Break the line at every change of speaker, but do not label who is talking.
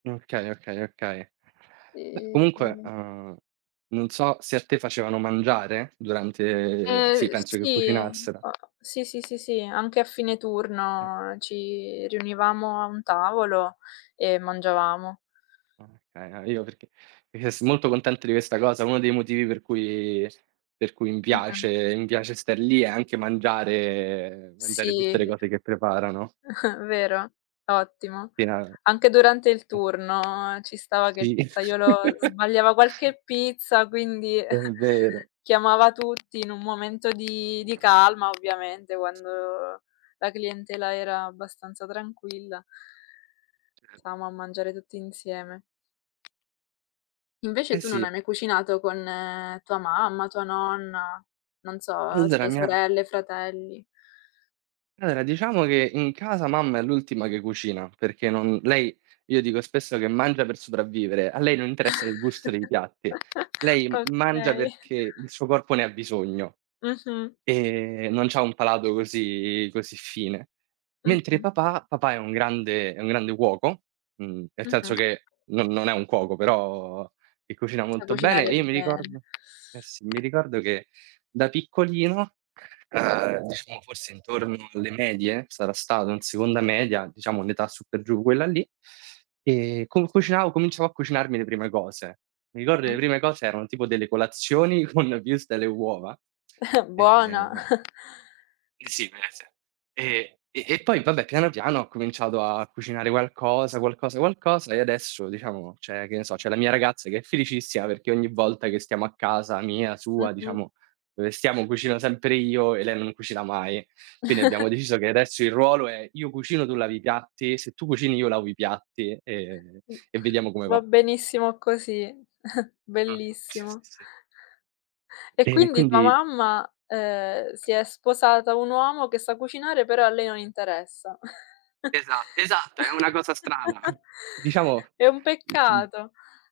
Okay, okay, okay. Beh comunque,
E
uhm, non so se a te facevano mangiare durante sì,
Uhm
penso che
sì,
cucinassero.
o sì, sì, sì, sì, anche a fine turno ci riunivamo a un tavolo e mangiavamo.
Okay, a io perché rimasi molto contento di questa cosa. Uno dei motivi per cui s per cui mi
Mh-mh.
piace mi piace star lì è anche mangiare mangiare tutte le
Sì.
cose che preparano.
Vero, ottimo.
Pena
Anche durante il
eh
turno ci stava che il
Sì.
pizzaiolo sbagliava qualche pizza, quindi
È vero.
chiamava tutti in un momento di di calma ovviamente quando la clientela era abbastanza tranquilla.
Cer
Stavamo a mangiare tutti insieme. Invece
Eh
tu non hai
sì.
mai cucinato con tua mamma, tua nonna, non so, uhm, se
Allora
hai
mi ha
sorelle, fratelli?
Allora, diciamo che in casa mamma è l'ultima che cucina, perché non lei io dico spesso che mangia per sopravvivere, a lei non interessa il gusto dei piatti, lei m mangia
Okay.
perché il suo corpo ne ha bisogno
Mh-mh.
e non c'ha un palato così così fine. Mentre
Mh-mh.
papà, papà è un grande è un grande cuoco, mhmm, nel
Mh-mh.
senso che non non è un cuoco, però che cucina
A
molto bene,
cucinare
e io mi
bene.
ricordo eh sì, mi ricordo che da piccolino, uhm diciamo forse intorno alle medie, sarà stato in seconda media, diciamo un'età su per giù quella lì, ehm, con cucinavo cominciavo a cucinarmi le prime cose. Mi ricordo che le
Mh-mh.
prime cose erano tipo delle colazioni con wurstel e uova,
Buona.
e Sì, [unintelligible] e e e poi vabbè, piano piano ho cominciato a cucinare qualcosa, qualcosa, qualcosa, e adesso diciamo c'è che ne so, c'è la mia ragazza che è felicissima perché ogni volta che stiamo a casa mia, sua,
Mh-mh.
diciamo, dove stiamo, cucino sempre io e lei non cucina mai. Quindi abbiamo deciso che adesso il ruolo è io cucino, tu lavi i piatti, se tu cucini io lavo i piatti e
Mh,
e vediamo come
va
va.
benissimo così,
Mh-mh, sì, sì,
bellissimo.
sì.
E
E
quindi tua
quindi
mamma, uhm, si è sposata un uomo che sa cucinare però a lei non interessa.
Esa esatto, è una cosa strana. Diciamo
È un
m m
peccato.